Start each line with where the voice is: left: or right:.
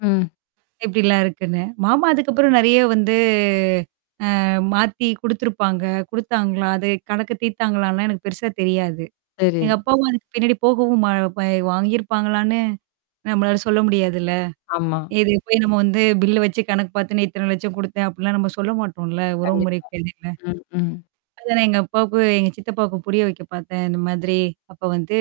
left: ம்.
right: எப்டிலாம் இருக்குன்னு. மாமா அதுக்கப்புறம் நெறைய வந்து அ மாத்தி குடுத்துருப்பாங்க. குடுத்தாங்களா? அது கணக்க தீர்த்தாங்களான்னா எனக்கு பெருசா தெரியாது.
left: சரி.
right: எங்க அப்பாவும் அதுக்கு பின்னாடி போகவும் ம பா வாங்கியிருப்பாங்களான்னு, நம்மளால சொல்ல முடியாதுல்ல.
left: ஆமா.
right: இது போய் நம்ம வந்து பில்ல வச்சு கணக்கு பாத்து நெத்து இத்தன லட்சம் குடுத்தேன். அப்ப்டிலாம் நம்ம சொல்ல மாட்டோம்ல உறவு
left: கண்டிப்பா.
right: முறைக்கு இடையில.
left: ம், ம்.
right: அத நான் எங்க அப்பாவுக்கும் எங்க சித்தப்பாவுக்கும் புரிய வைக்க பார்த்தேன் இந்த மாதிரி. அப்ப வந்து,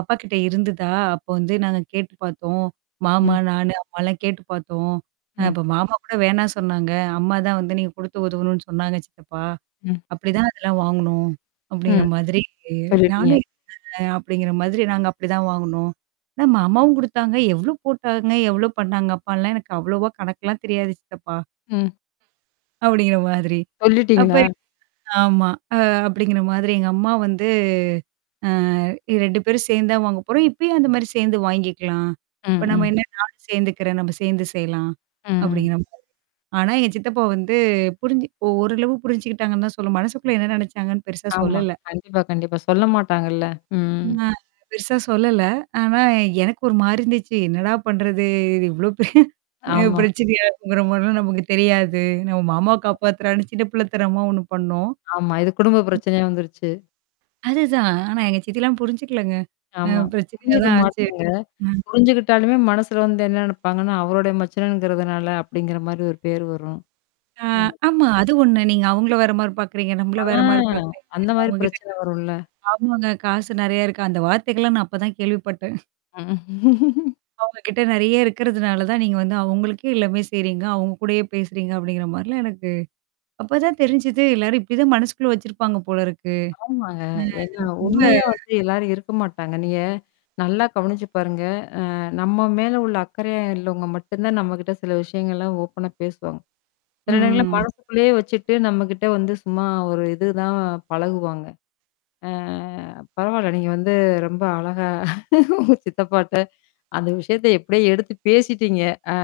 right: அப்பா கிட்ட இருந்ததா? அப்ப வந்து நாங்க கேட்டு பார்த்தோம். மாமா,
left: ம்.
right: நானு அம்மாலாம் கேட்டு பார்த்தோம். அ
left: ம்.
right: அப்ப மாமா கூட வேணா சொன்னாங்க. அம்மா தான் வந்து நீங்க குடுத்து உதவணும்னு சொன்னாங்க சித்தப்பா,
left: ம்.
right: அப்படிதான் அதெல்லாம் வாங்கணும், அப்படிங்கிற
left: ம்.
right: மாதிரி
left: சொல்லிட்டீங்க.
right: நானும் [unintelligible] அப்படிங்கிற மாதிரி நாங்க அப்படிதான் வாங்கணோம். மாமாவும் குடுத்தாங்க. எவ்ளோ போட்டாங்க? எவ்ளோ பண்ணாங்க? அப்டின்லாம் எனக்கு அவ்வளோவா கணக்கலாம் தெரியாது சித்தப்பா.
left: ம்.
right: அப்படிங்கிற மாதிரி. அப்ப
left: சொல்லிட்டீங்களா?
right: ஆமா. அ அப்படிங்கிற மாதிரி எங்க அம்மா வந்து அ 2 பேரும் சேர்ந்து தான் வாங்க போறோம். இப்பயும் அந்த மாரி சேர்ந்து வாங்கிக்கலாம்.
left: ம்,
right: இப்ப நம்ம
left: ம்.
right: என்ன நானும் சேர்ந்துக்கிறேன் நம்ம சேர்ந்து செய்யலாம்,
left: ம்.
right: அப்படிங்கிற. [unintelligible] ஆனா, எங்க சித்தப்பா வந்து புரிஞ்சு ஒ ஓரளவு புரிஞ்சுக்கிட்டாங்கன்னு தான் சொல்ல மனசுக்குள்ள என்ன நினைச்சாங்கன்னு பெருசா
left: ஆமா.
right: சொல்லல.
left: கண்டிப்பா, கண்டிப்பா. சொல்ல மாட்டாங்கள்ல. ம்.
right: ம். பெருசா சொல்லல. ஆனா எனக்கு ஒரு மாரி இருந்துச்சு. என்னடா பண்றது? இது இவ்ளோ பெரிய,
left: ஆமா.
right: பிரச்சனையா இருக்குங்கிற மாரிலாம் நமக்கு தெரியாது. நம்ம மாமா
left: கண்டிப்பா.
right: காப்பாத்துறான்னு சின்ன பிள்ளைதனாமா ஒண்ணு பண்ணோம்.
left: ஆமா. இது குடும்ப பிரச்சனையா வந்துருச்சு.
right: அதுதான். ஆனா எங்க சித்திலாம் புரிஞ்சுக்கலங்க. அ
left: ஆமா.
right: பிரச்சனையா
left: புரிஞ்சுக்க
right: தான் ஆச்சு.
left: மாட்டங்க.
right: ம்.
left: புரிஞ்சுகிட்டாலுமே மனசுல வந்து என்ன நினப்பாங்கன்னா, அவருடைய மச்சனங்கிறதுனால அப்படிங்கிற மாரி ஒரு பேர் வரும்.
right: ஆ
left: ம்.
right: ஆமா. அது ஒண்ணு. நீங்க அவங்கள வேற மாரி பாக்கறீங்க. நம்மள
left: ஆ
right: வேற மாரி பாக்கறீங்க.
left: அந்த மாரி
right: அவங்ககிட்ட
left: பிரச்சனை வரும்ல.
right: [unintelligible] ஆமாங்க. காசு நெறைய இருக்கு. அந்த வார்த்தைகள்லாம் நான் அப்பதான் கேள்விப்பட்டேன்.
left: ம்
right: அவங்க கிட்ட நெறைய இருக்கிறதுனால தான் நீங்க வந்து அவங்களுக்கே எல்லாமே செய்றீங்க. அவங்க கூடயே பேசுறீங்க அப்டிங்கிற மாரிலாம் எனக்கு. அப்பதான் தெரிஞ்சுது எல்லாரும் இப்படிதான் மனசுக்குள்ள வச்சிருப்பாங்க போல இருக்கு?
left: ஆமாங்க. ஏன்னா,
right: ம் ரொம்ப
left: உண்மையா வந்து எல்லாரும் இருக்க மாட்டாங்க. நீங்க நல்லா கவனிச்சு பாருங்க. அ நம்ம மேல உள்ள அக்கறையா இல்லவங்க மட்டும் தான் நம்மகிட்ட சில விஷயங்கள்லாம் ஓப்பனா பேசுவாங்க. சில நேரங்கள
right: ம்.
left: மனசுக்குள்ளேயே வச்சுட்டு நம்மகிட்ட வந்து சும்மா ஒரு இது தான் பழகுவாங்க. அ பரவால்ல. நீங்க வந்து ரொம்ப அழகா சித்தப்பாட்ட, அந்த விஷயத்த எப்படியே எடுத்து பேசிட்டீங்க. அ.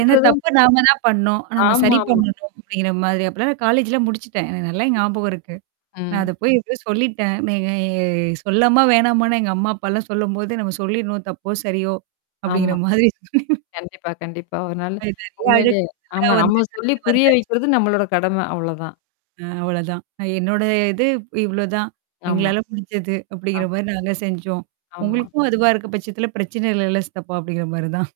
right: ஏன்னா தப்ப நாம தான் பண்ணும். நம்ம சரி
left: ஆமாமா.
right: பண்ணணும் அப்படிங்கிற மாதிரி அப்பலாம் நான் காலேஜ்லாம் முடிச்சுட்டேன். எனக்கு நல்லா ஞாபகம் இருக்கு. நான் அத
left: ம்.
right: போய் எதோ சொல்லிட்டேன். நீ சொல்லமா வேணாமான்னு எங்க அம்மா அப்பாலாம் சொல்லும்போது, நம்ம சொல்லிடணும், தப்போ! சரியோ! அப்படிங்கிற
left: ஆமா.
right: மாதிரி
left: கண்டிப்பா கண்டிப்பா. அதனால.
right: [unintelligible] அது எல்லாம்
left: உண்மையிலயே. ஆமா. நம்ம
right: கடந்து
left: சொல்லி புரிய
right: வந்தாச்சு.
left: வைக்கிறது நம்மளோட கடமை அவ்ளோதான்.
right: அ அவ்ளோதான். அ என்னோட இது இவ்ளோதான்.
left: ஆமா.
right: எங்களால முடிஞ்சது
left: ஆ.
right: அப்படிங்கிற மாரி நாங்க செஞ்சோம்.
left: ஆமா.
right: உங்களுக்கும் அதுவா இருக்க பட்சத்தில பிரச்சனை இல்லைல்ல சித்தப்பா! அப்படிங்கிற மாரி தான்.